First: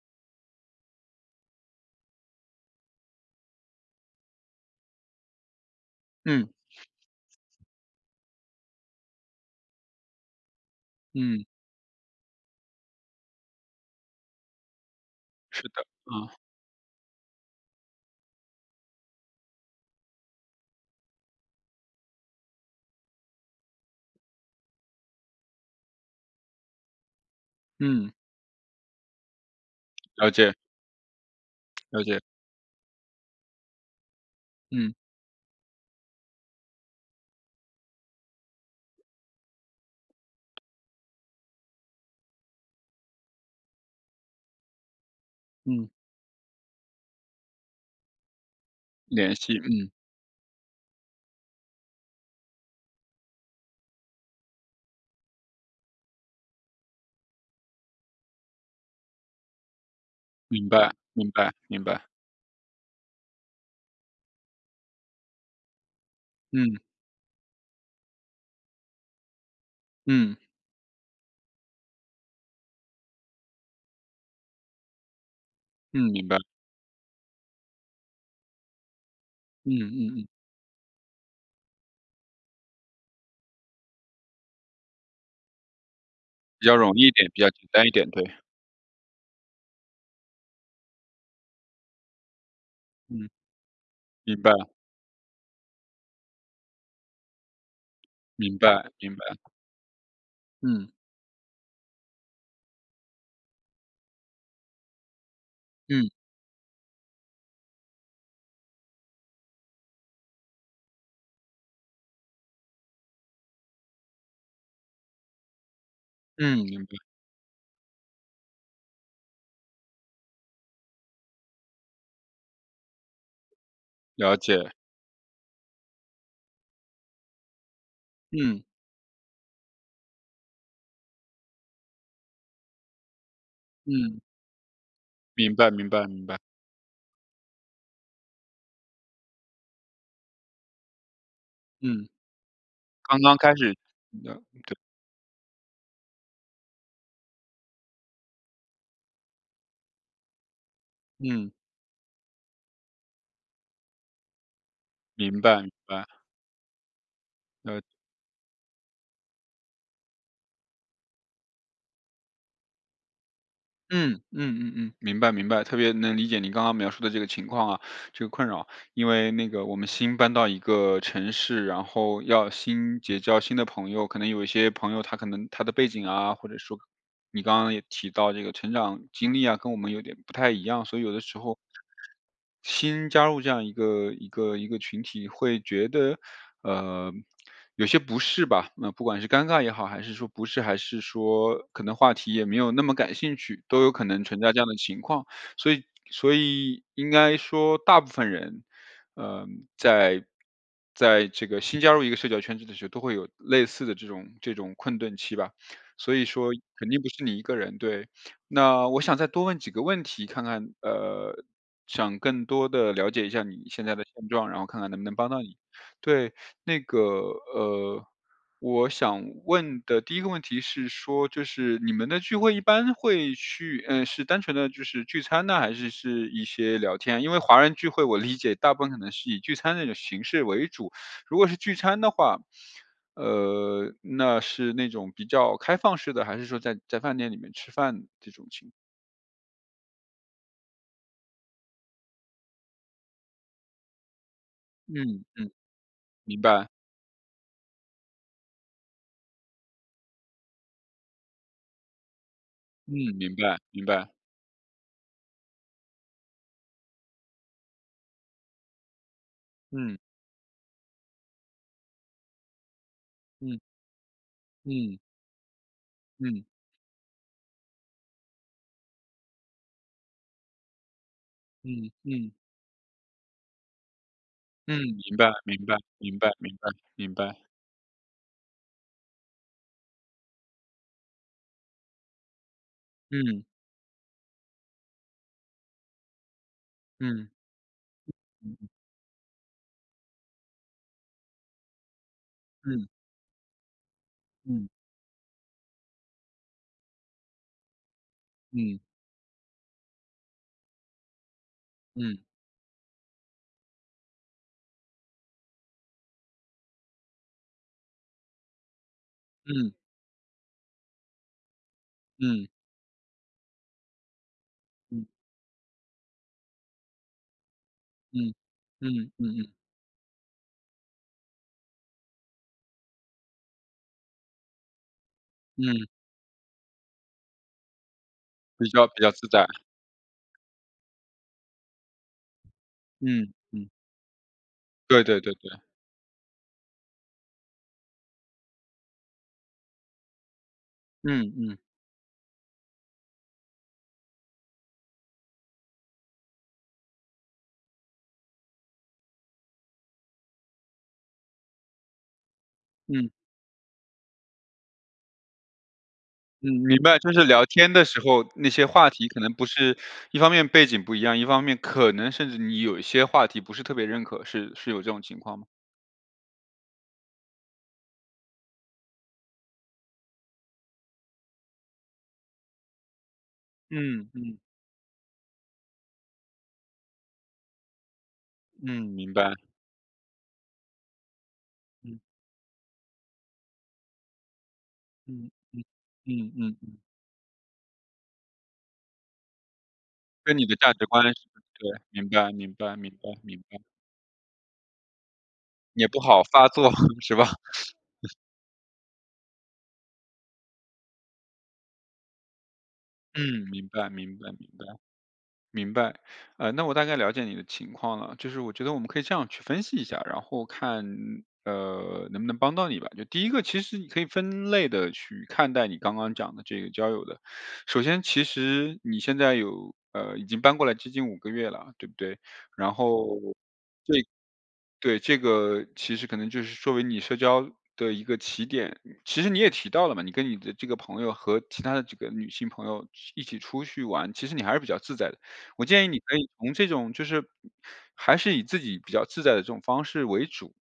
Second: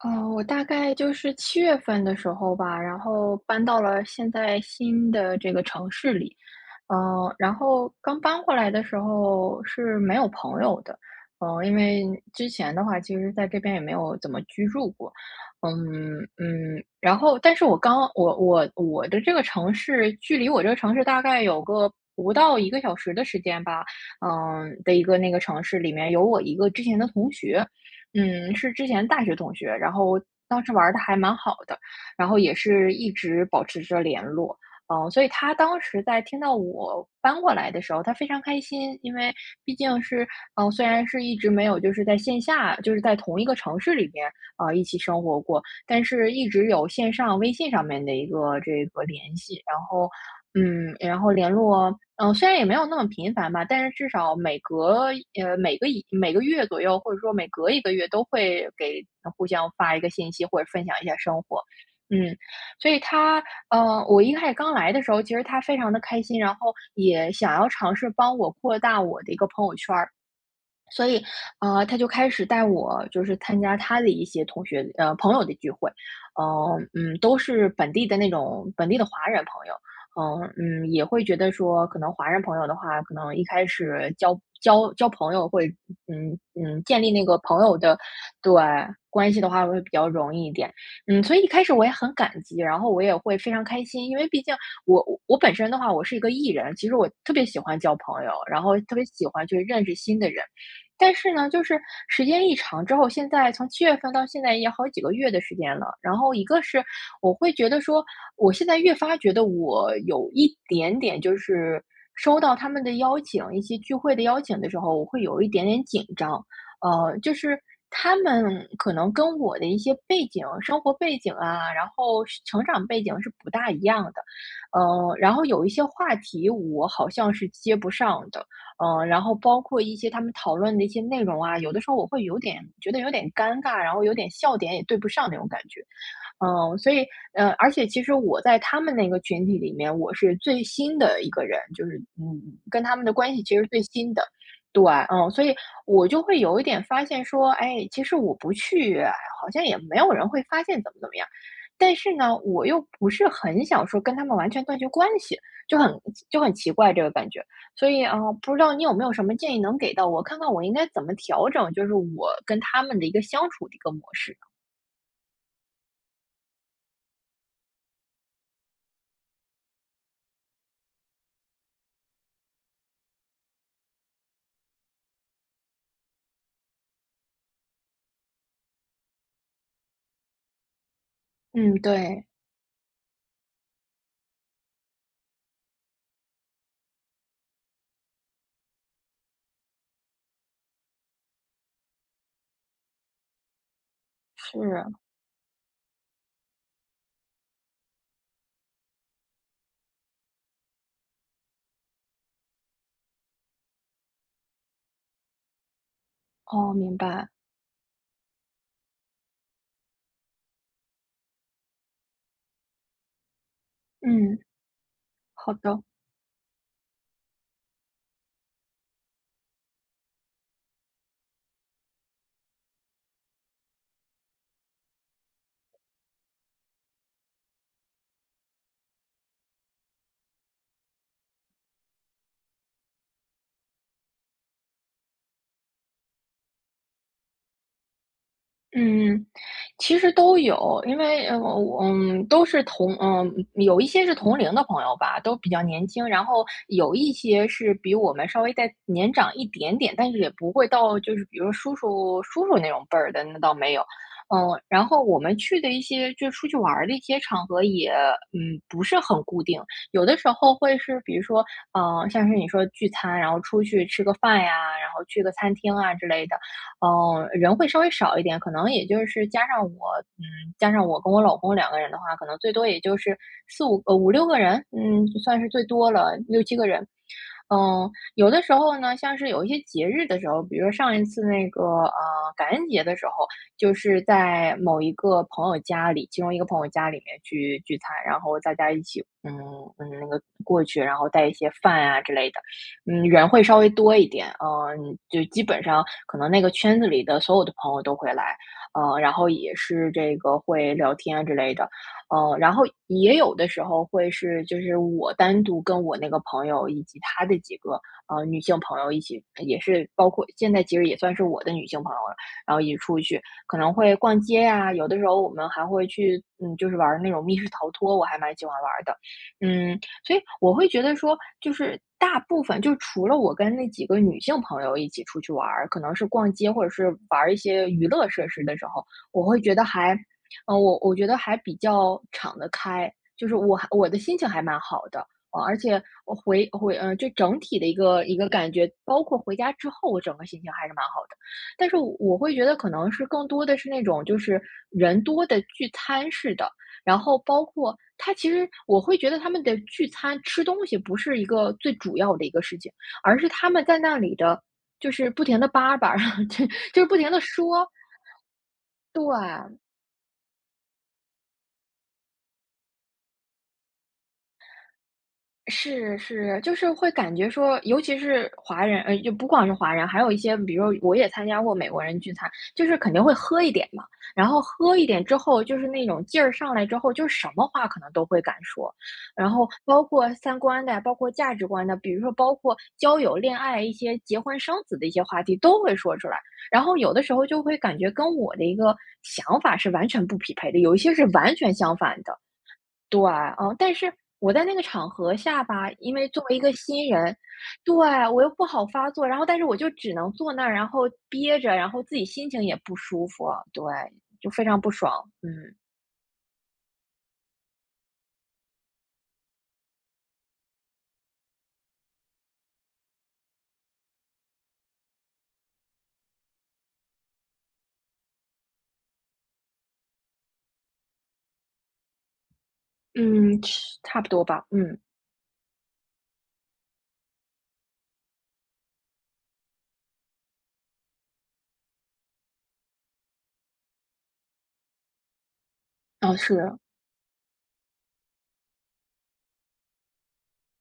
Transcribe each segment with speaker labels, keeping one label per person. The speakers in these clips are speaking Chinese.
Speaker 1: 我大概就是七月份的时候吧，然后搬到了现在新的这个城市里，
Speaker 2: 嗯
Speaker 1: 然后刚搬过来的时候是没有朋友的，
Speaker 2: 嗯，
Speaker 1: 因为之前的话，其实在这边也没有怎么居住过。
Speaker 2: 是的，啊，
Speaker 1: 然后但是我刚我我我的这个城市距离我这个城市大概有个不到一个小时的时间吧，的一个那个城市里面有我一个之前的同学。
Speaker 2: 嗯，
Speaker 1: 嗯，是之前大学同学，然后
Speaker 2: 了解
Speaker 1: 当时玩的还蛮好的，
Speaker 2: 了解，
Speaker 1: 然后也是一直保持着联络。
Speaker 2: 嗯
Speaker 1: 嗯，所以他当时在听到我搬过来的时候，他非常开心，因为毕竟是，嗯，虽然是一直没有就是在线下，就是在同一个城市里面，一起生活过，
Speaker 2: 嗯，
Speaker 1: 但是一直有线上微信上面的一个这个
Speaker 2: 联
Speaker 1: 联
Speaker 2: 系，
Speaker 1: 系，然
Speaker 2: 嗯，
Speaker 1: 后，嗯，然后联络，嗯，虽然也没有那么频繁吧，但是至少每隔每个月左右，或者说每隔一个月都会互相发一个信息或
Speaker 2: 明
Speaker 1: 者分
Speaker 2: 白
Speaker 1: 享一下
Speaker 2: 明
Speaker 1: 生
Speaker 2: 白
Speaker 1: 活。
Speaker 2: 明白，
Speaker 1: 嗯，所以他，我一开始刚来的时候，其实他非常的开心，然后
Speaker 2: 嗯
Speaker 1: 也想要尝试帮我扩大我的一个朋友圈儿，
Speaker 2: 嗯
Speaker 1: 所以，他就开始带我就是参加他的一些同学，朋友的聚会。
Speaker 2: 嗯，明白，
Speaker 1: 都是本地的华人朋
Speaker 2: 嗯
Speaker 1: 友。
Speaker 2: 嗯嗯，
Speaker 1: 也会觉得说可能华人朋友的话，可能一开始交朋友会，
Speaker 2: 比较容
Speaker 1: 建
Speaker 2: 易一
Speaker 1: 立那
Speaker 2: 点，
Speaker 1: 个
Speaker 2: 比较
Speaker 1: 朋
Speaker 2: 简
Speaker 1: 友
Speaker 2: 单一
Speaker 1: 的，
Speaker 2: 点，对，
Speaker 1: 对，关系的话会比较容易一点。嗯，所以一开始我也很感激，然后我也
Speaker 2: 嗯，
Speaker 1: 会非常开心，因为
Speaker 2: 明
Speaker 1: 毕
Speaker 2: 白
Speaker 1: 竟我本身的话，我是一个艺人，其实我特别喜欢交朋友，
Speaker 2: 明
Speaker 1: 然后
Speaker 2: 白
Speaker 1: 特别
Speaker 2: 明白，
Speaker 1: 喜欢去认识新的人。
Speaker 2: 嗯
Speaker 1: 但是呢，就是时间一长之后，现在从七月份到现在也好几个月的时间了。
Speaker 2: 嗯
Speaker 1: 然后一个是我会觉得说，我现在越发觉得我有一点点就是收到他们的邀请，一些聚会的邀请的时候，我会有一点点紧张。
Speaker 2: 嗯，明白，
Speaker 1: 就是他们可能跟我的一些背景、生活背景啊，然后是成长背景是不大一样的。
Speaker 2: 了解，
Speaker 1: 然后有一些话题我好像是接不上的。
Speaker 2: 嗯
Speaker 1: 然后包括一些他们讨论的一些内容啊，有的时候我会有点觉得有点尴尬，然后有
Speaker 2: 嗯，
Speaker 1: 点笑点也对不上那种
Speaker 2: 明
Speaker 1: 感
Speaker 2: 白
Speaker 1: 觉。
Speaker 2: 明白明白，
Speaker 1: 嗯，所以，而且其实我在他们那个群体里面，我是最新的一个人，就是，
Speaker 2: 嗯，
Speaker 1: 嗯，跟他们的
Speaker 2: 刚
Speaker 1: 关
Speaker 2: 刚
Speaker 1: 系
Speaker 2: 开
Speaker 1: 其实
Speaker 2: 始
Speaker 1: 最新的，
Speaker 2: 的，对，
Speaker 1: 对，嗯，所以我就会有一点发现说，哎，其实我不去，好像也没有人会发现怎么怎么样，
Speaker 2: 嗯，
Speaker 1: 但是呢，我又不是很想说跟他们完全断绝关系，
Speaker 2: 明白明
Speaker 1: 就很
Speaker 2: 白，
Speaker 1: 就很奇怪这个感觉。
Speaker 2: 了
Speaker 1: 所以啊，不知道你有没有什么建议能给到我，看看我应该怎么调整，就是我跟他们的一个相处的一个模
Speaker 2: 嗯嗯
Speaker 1: 式。
Speaker 2: 嗯嗯，明白明白，特别能理解你刚刚描述的这个情况啊，这个困扰。因为那个我们新搬到一个城市，然后要新结交新的朋友，可能有一些朋友他可能他的背景啊，或者说你刚刚也提到这个成长经历啊，跟我们有点不太一样，所以有的时候
Speaker 1: 嗯，对，
Speaker 2: 新加入这样一个群体，会觉得，呃，有些不适吧。那不管是尴尬也好，还是说不适，还是说可能话题也没有那么感兴趣，都有可能存在这样的
Speaker 1: 是。
Speaker 2: 情况。所以，所以应该说，大部分人，呃，在在这个新加入一个社交圈子的时候，都会有类似的这种困顿期吧。所以说，
Speaker 1: 哦，
Speaker 2: 肯
Speaker 1: 明
Speaker 2: 定不是
Speaker 1: 白，
Speaker 2: 你一个人，对。那我想再多问几个问题，看看想更多的了解一下你现在的现
Speaker 1: 嗯，
Speaker 2: 状，然后看看能不能帮到
Speaker 1: 好
Speaker 2: 你。
Speaker 1: 的。
Speaker 2: 对，那个呃，我想问的第一个问题是说，就是你们的聚会一般会去是单纯的就是聚餐呢，还是一些聊天啊？因为华人聚会我理解大部分可能是以聚餐那种形式为主。如果是聚餐的话，那是那种比较开放式的，还是说在饭店里面吃饭这种情
Speaker 1: 嗯，其实都有，因为我都是有一些是同龄的朋友吧，
Speaker 2: 嗯
Speaker 1: 都比
Speaker 2: 嗯，
Speaker 1: 较年轻，然
Speaker 2: 明
Speaker 1: 后
Speaker 2: 白，
Speaker 1: 有一些是比我们稍微再年长一点点，但是也不会到就是比如叔叔那种
Speaker 2: 嗯，
Speaker 1: 辈儿的，
Speaker 2: 明
Speaker 1: 那倒
Speaker 2: 白
Speaker 1: 没有。
Speaker 2: 明白，
Speaker 1: 嗯，然后我们去的一些就出去玩儿的一些场合也，嗯，不是很固定。
Speaker 2: 嗯
Speaker 1: 有的时候会是比如说，像是你说聚餐，然后
Speaker 2: 嗯
Speaker 1: 出去吃个饭呀，然
Speaker 2: 嗯
Speaker 1: 后去个餐厅啊之类的。
Speaker 2: 嗯
Speaker 1: 嗯，人会稍微少一点，可能也就是加上我，嗯，加上我跟我老公两个
Speaker 2: 嗯
Speaker 1: 人的话，可
Speaker 2: 嗯
Speaker 1: 能最多也就是五六个人，
Speaker 2: 嗯，
Speaker 1: 嗯，
Speaker 2: 明
Speaker 1: 就
Speaker 2: 白
Speaker 1: 算是
Speaker 2: 明
Speaker 1: 最
Speaker 2: 白
Speaker 1: 多了
Speaker 2: 明白
Speaker 1: 六
Speaker 2: 明
Speaker 1: 七个
Speaker 2: 白
Speaker 1: 人。
Speaker 2: 明白，
Speaker 1: 嗯，有的时候呢，像是有一些节日的时候，比如说上一次那个，感恩节的时候，
Speaker 2: 嗯
Speaker 1: 就是在某一个朋友家里，其中一个朋友家里面
Speaker 2: 嗯
Speaker 1: 去聚餐，然后大家
Speaker 2: 嗯
Speaker 1: 一起，嗯，嗯，那个过去，然后带一些饭啊之类的。
Speaker 2: 嗯
Speaker 1: 嗯，人会稍微多一点，
Speaker 2: 嗯
Speaker 1: 嗯，就基本上可能那个圈子里的所有的朋友都会来，
Speaker 2: 嗯
Speaker 1: 嗯，然后也是这个会聊天啊之类的，
Speaker 2: 嗯嗯
Speaker 1: 嗯，然后也有的时候会是就是我单独跟我那个朋友以及他的几个女性朋友一起，也
Speaker 2: 嗯
Speaker 1: 是包括现在其实也算是我的女性朋友了，
Speaker 2: 嗯
Speaker 1: 然后一起出去，可能会逛街呀、有的
Speaker 2: 嗯
Speaker 1: 时候我们还会去，嗯，就是玩儿那种密室逃脱，我还蛮喜欢玩儿的。
Speaker 2: 嗯嗯嗯，
Speaker 1: 嗯，所以我会觉得说，就是大部分就除了我跟那几个女性朋友一起出去玩儿，可
Speaker 2: 嗯
Speaker 1: 能是逛街或者是玩儿一些娱乐设施的时
Speaker 2: 比
Speaker 1: 候，
Speaker 2: 较比较
Speaker 1: 我
Speaker 2: 自
Speaker 1: 会
Speaker 2: 在，
Speaker 1: 觉得还，我觉得还比较敞得开，就
Speaker 2: 嗯
Speaker 1: 是我还
Speaker 2: 嗯，
Speaker 1: 我的心情还蛮好
Speaker 2: 对
Speaker 1: 的。
Speaker 2: 对对
Speaker 1: 而
Speaker 2: 对，
Speaker 1: 且我回回嗯、呃，就整体的一个感觉，包括回家之后，我整个心情还是蛮好的。
Speaker 2: 嗯嗯
Speaker 1: 但是我会觉得可能是更多的是那种就是人多的聚餐式的，然后包括他，其实我会觉得他们的聚餐吃东西不是一个最主要的一个事情，
Speaker 2: 嗯。
Speaker 1: 而是他们在那里的就是不停的叭叭，就
Speaker 2: 嗯，明
Speaker 1: 就是不
Speaker 2: 白，
Speaker 1: 停
Speaker 2: 就
Speaker 1: 的
Speaker 2: 是聊
Speaker 1: 说，
Speaker 2: 天的时候，那些话题
Speaker 1: 对。
Speaker 2: 可能不是，一方面背景不一样，一方面可能甚至你有一些话题不是特别认可，是有这种情况吗？
Speaker 1: 是是，就是会感觉说，尤其是华人，就不光是华人，还有一些，比如我也参加过美国人聚餐，就是肯定会喝一点嘛。
Speaker 2: 嗯
Speaker 1: 然
Speaker 2: 嗯
Speaker 1: 后喝一点之后，就是那种劲儿上来之后，就是什么话可能都会敢说。
Speaker 2: 嗯，明
Speaker 1: 然
Speaker 2: 白，
Speaker 1: 后包括三观的呀，包括价值观的，比
Speaker 2: 嗯
Speaker 1: 如说包括交友、恋爱、一些结婚生子的一些话
Speaker 2: 嗯
Speaker 1: 题都会说出来。
Speaker 2: 嗯嗯，
Speaker 1: 然后有的时候就会感觉跟我的一个想法是完全不匹
Speaker 2: 跟你
Speaker 1: 配
Speaker 2: 的
Speaker 1: 的，
Speaker 2: 价
Speaker 1: 有一
Speaker 2: 值
Speaker 1: 些
Speaker 2: 观
Speaker 1: 是
Speaker 2: 是。
Speaker 1: 完全
Speaker 2: 对，
Speaker 1: 相反
Speaker 2: 明
Speaker 1: 的。
Speaker 2: 白明白明
Speaker 1: 对，
Speaker 2: 白明
Speaker 1: 嗯，
Speaker 2: 白，
Speaker 1: 但是我在那个场合下吧，
Speaker 2: 也
Speaker 1: 因
Speaker 2: 不
Speaker 1: 为作
Speaker 2: 好
Speaker 1: 为一
Speaker 2: 发
Speaker 1: 个
Speaker 2: 作
Speaker 1: 新
Speaker 2: 是
Speaker 1: 人，
Speaker 2: 吧？
Speaker 1: 对，我又不好发作，然后但是我就只能坐那儿，然后憋着，然后自己心情也不舒服，
Speaker 2: 嗯，
Speaker 1: 对，
Speaker 2: 明白明白
Speaker 1: 就非
Speaker 2: 明
Speaker 1: 常
Speaker 2: 白。
Speaker 1: 不爽。嗯，
Speaker 2: 明白，那我大概了解你的情况了，就是我觉得我们可以这样去分析一下，然后看能不能帮到你吧。就第一个，其实你可以分类的去看待你刚刚讲的这个交友的。首先，其实你现在有已经搬过来接近5个月了，对不对？然后
Speaker 1: 嗯，差不多吧，嗯，
Speaker 2: 对，这个其实可能就是作为你社交的一个起点。其实你也提到了嘛，你跟你的这个朋友和其他的这个女性朋友一起出去玩，其实你还是比较自在的。我建议你可
Speaker 1: 哦
Speaker 2: 以从
Speaker 1: 是，
Speaker 2: 这种就是还是以自己比较自在的这种方式为主，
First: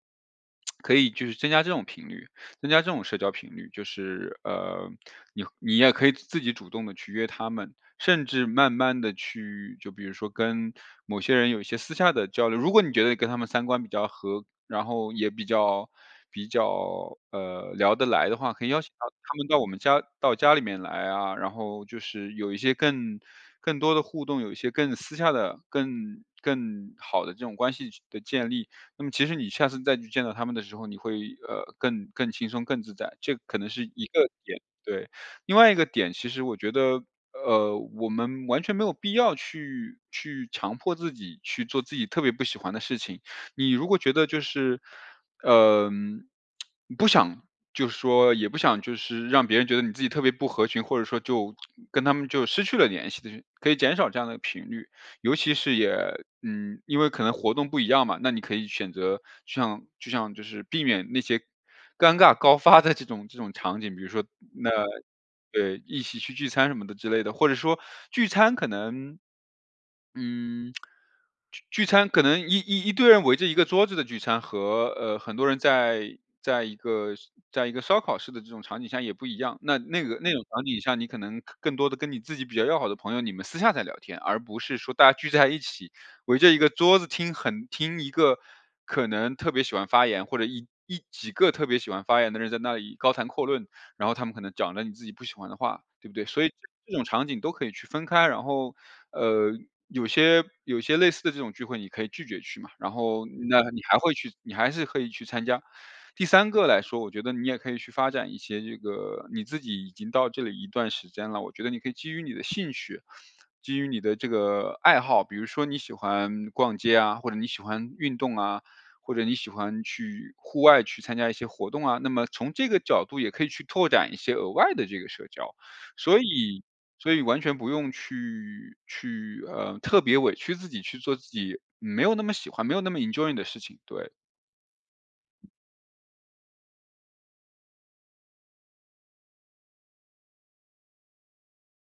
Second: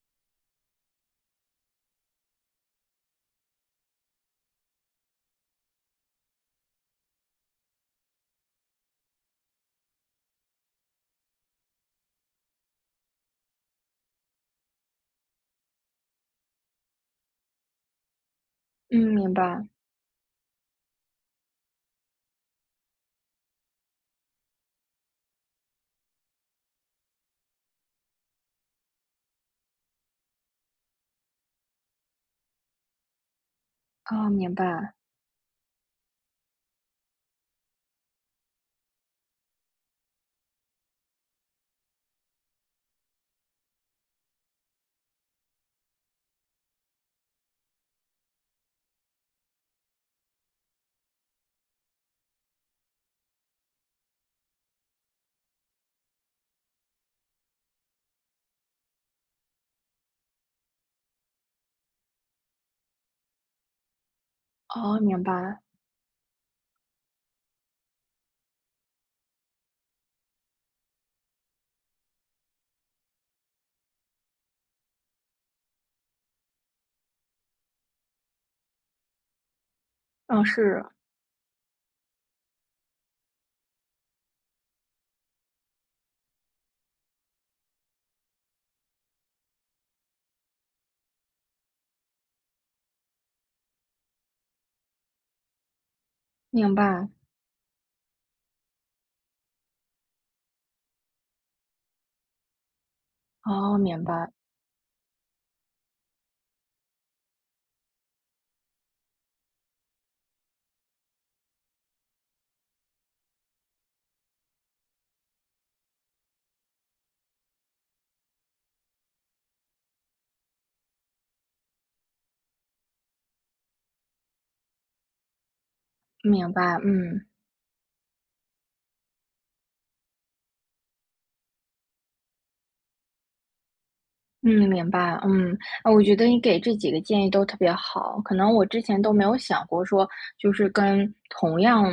Speaker 2: 可以就是增加这种频率，增加这种社交频率，就是你也可以自己主动的去约他们，甚至慢慢的去，就比如说跟某些人有一些私下的交流。如果你觉得跟他们三观比较合，然后也比较聊得来的话，可以邀请到
Speaker 1: 嗯，明
Speaker 2: 他们到我
Speaker 1: 白，
Speaker 2: 们家到家里面来啊，然后就是有一些更多的互动，有一些更私下的、更好的这种关系的建立。那么其实你下次再去见到他们的时候，你会更轻松、更自在，这可能是一个
Speaker 1: 啊明
Speaker 2: 点。
Speaker 1: 白，
Speaker 2: 对，另外一个点，其实我觉得，我们完全没有必要去强迫自己去做自己特别不喜欢的事情。你如果觉得就是，嗯不想，就是说也不想，就是让别人觉得你自己特别不合群，或者说就跟他们就失去了联系的，可以减少这样的频率。尤其是也因为可能活动不一样嘛，那你可以选择就像就是避免那些尴尬高发的这种场景，比如说那
Speaker 1: 哦明白，
Speaker 2: 对，一起去聚餐什么的之类的，或者说聚餐可能嗯，聚餐可能一堆人围着一个桌子的聚餐和，很多人在一个烧烤式的这种场景下也不一样。那那个那
Speaker 1: 哦
Speaker 2: 种场景
Speaker 1: 是，
Speaker 2: 下，你可能更多的跟你自己比较要好的朋友，你们私下在聊天，而不是说大家聚在一起，围着一个桌子听一个可能特别喜欢发言，或者几个特别喜欢发言的人在那里高谈阔论，然后他们可能讲了你自己不喜欢的话，对不对？所以这
Speaker 1: 明
Speaker 2: 这种
Speaker 1: 白，
Speaker 2: 场景都可以去分开，然后呃，有些类似的这种聚会你可以拒绝去嘛，然后那
Speaker 1: 哦
Speaker 2: 你还
Speaker 1: 明
Speaker 2: 会去，
Speaker 1: 白，
Speaker 2: 你还是可以去参加。第三个来说，我觉得你也可以去发展一些这个你自己已经到这里一段时间了，我觉得你可以基于你的兴趣，基于你的这个爱好，比如说你喜欢逛街啊，或者你喜欢运动啊，或者你喜欢去户外去参加一些活动啊，那么从这个角度也可以去拓展一些额外的这个社交。所
Speaker 1: 明
Speaker 2: 以
Speaker 1: 白，
Speaker 2: 所以
Speaker 1: 嗯。
Speaker 2: 完全不用去，特别委屈自己去做自己没有那么喜欢、没有那么 enjoy 的事情，对，
Speaker 1: 嗯，明白。嗯，啊，我觉得你给这几个建议都特别好，可能我之前都没有想过说，就是跟同样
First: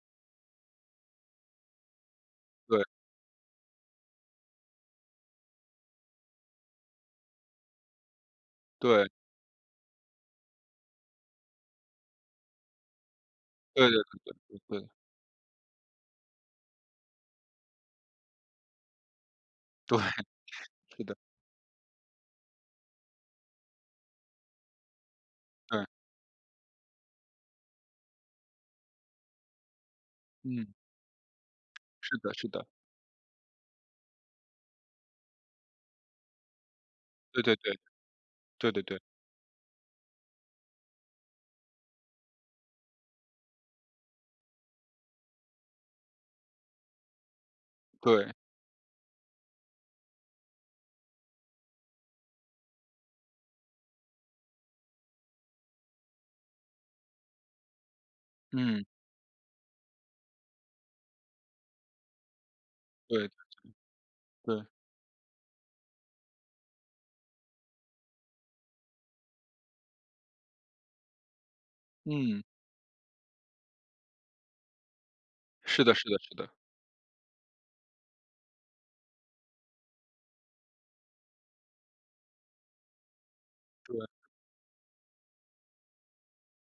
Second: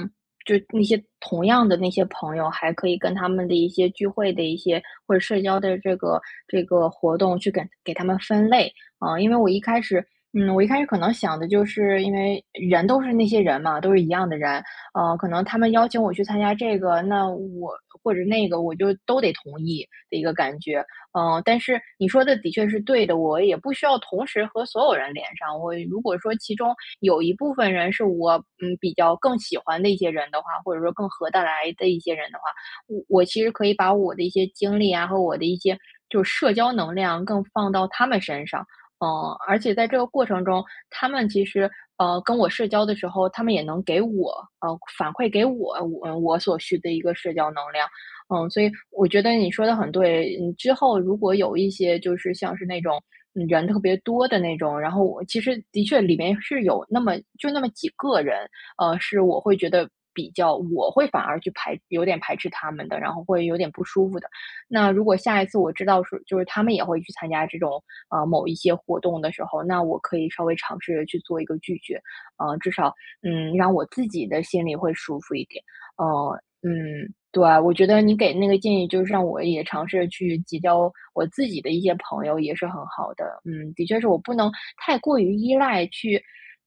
Speaker 1: 就那些同样的那些朋友，还
Speaker 2: 对，
Speaker 1: 可以跟他们的一些聚会的一些或者社交的这个这个活动去给他们分类
Speaker 2: 对，
Speaker 1: 啊，因为我一开始，嗯，我一开始可能想的就是因为人都是那些人嘛，
Speaker 2: 对
Speaker 1: 都
Speaker 2: 对
Speaker 1: 是一样的人，
Speaker 2: 对对，
Speaker 1: 可能他们邀请我去参加这个，那我或者那个，我就都得同意
Speaker 2: 对，
Speaker 1: 的一个感觉。
Speaker 2: 是的，
Speaker 1: 嗯，但是你说的的确是对的，我也不需要同时和所有人连上。我
Speaker 2: 对，
Speaker 1: 如果说其中有一部分人是我比较更喜欢的一些人的话，
Speaker 2: 嗯，
Speaker 1: 或者说更合得来的一些
Speaker 2: 是
Speaker 1: 人
Speaker 2: 的
Speaker 1: 的话，
Speaker 2: 是的，
Speaker 1: 我其实可以把我的一些精力啊和我的一些就是社交能量
Speaker 2: 对
Speaker 1: 更
Speaker 2: 对
Speaker 1: 放
Speaker 2: 对，
Speaker 1: 到他们身上。
Speaker 2: 对对对，
Speaker 1: 嗯，而且在这个过程中，他们其实跟我社交的时候，他们也能给我反馈给我所需的一个社交能量。
Speaker 2: 对，
Speaker 1: 嗯，所以我觉得你说的很对。嗯，之后如果有一些就是像是那种，嗯，人特别多的那种，然后我其实的确里面是有那么几个人，
Speaker 2: 嗯，
Speaker 1: 是我会觉得比较，我会反而去排，有点排斥他们的，然后
Speaker 2: 对对
Speaker 1: 会有点不舒服的。那如果下一次我知道说就是他们也会去参加这种某一些活动的时候，那我可以稍微尝试着去做一个拒绝，
Speaker 2: 嗯，
Speaker 1: 至少让我自己的心里会舒服一点。
Speaker 2: 是的是
Speaker 1: 嗯，
Speaker 2: 的是的，
Speaker 1: 嗯，对啊，我觉得你给那个建议，就是让我也尝试去结交我自己的一些朋友，也是很好的。嗯，的确
Speaker 2: 对，
Speaker 1: 是我不能太过于依赖去，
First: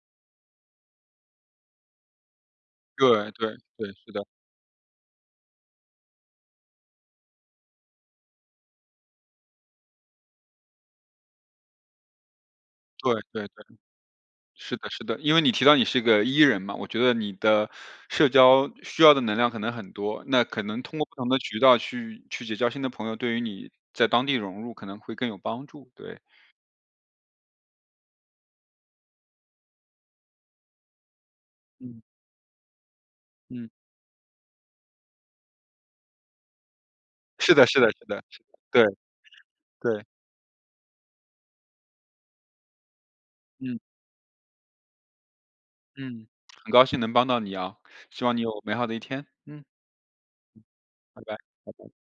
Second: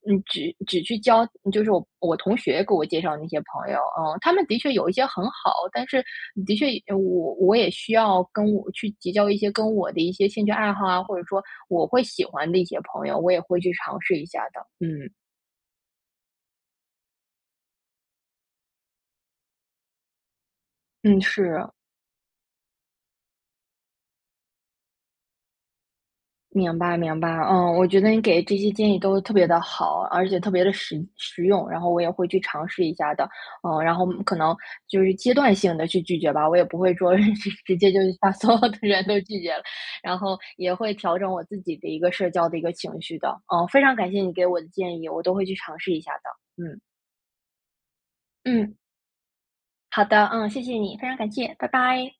Speaker 1: 嗯，只去交，就是我我同学给我介绍那
Speaker 2: 对
Speaker 1: 些
Speaker 2: 对
Speaker 1: 朋友，
Speaker 2: 对，是
Speaker 1: 嗯，
Speaker 2: 的，
Speaker 1: 他们的确有一些很好，但是的确我我也需要跟我去结交一些跟我的一些兴趣爱好啊，或者说我会喜欢的一些朋友，
Speaker 2: 对
Speaker 1: 我也
Speaker 2: 对。
Speaker 1: 会去尝试一下的。
Speaker 2: 是的，是
Speaker 1: 嗯，
Speaker 2: 的，因为你提到你是个 E 人嘛，我觉得你的社交需要的能量可能很多，那可能通过不
Speaker 1: 嗯，
Speaker 2: 同的渠
Speaker 1: 是。
Speaker 2: 道去结交新的朋友，对于你在当地融入可能会更有帮助。对，
Speaker 1: 明白明白，嗯，我觉得你给这些建议都特别的好，而且特别的实用，然后我
Speaker 2: 嗯
Speaker 1: 也会去尝试一下的。
Speaker 2: 嗯，
Speaker 1: 嗯，然后可能就是阶段性的去拒绝吧，我也不会说 直
Speaker 2: 是的，
Speaker 1: 直
Speaker 2: 是的，
Speaker 1: 接就
Speaker 2: 是的，
Speaker 1: 把
Speaker 2: 是的，
Speaker 1: 所有的
Speaker 2: 对
Speaker 1: 人都拒绝了，
Speaker 2: 对，
Speaker 1: 然后也会调整我自己的一个社交的一个情绪的。嗯，
Speaker 2: 嗯
Speaker 1: 非常感谢你给我的建议，我都会去尝试一下
Speaker 2: 嗯，
Speaker 1: 的。
Speaker 2: 很
Speaker 1: 嗯，
Speaker 2: 高兴能帮到你啊，希望你有美
Speaker 1: 嗯，
Speaker 2: 好的一天。嗯，
Speaker 1: 好的，嗯，谢谢你，非常
Speaker 2: 拜
Speaker 1: 感
Speaker 2: 拜，
Speaker 1: 谢，拜
Speaker 2: 拜拜。
Speaker 1: 拜。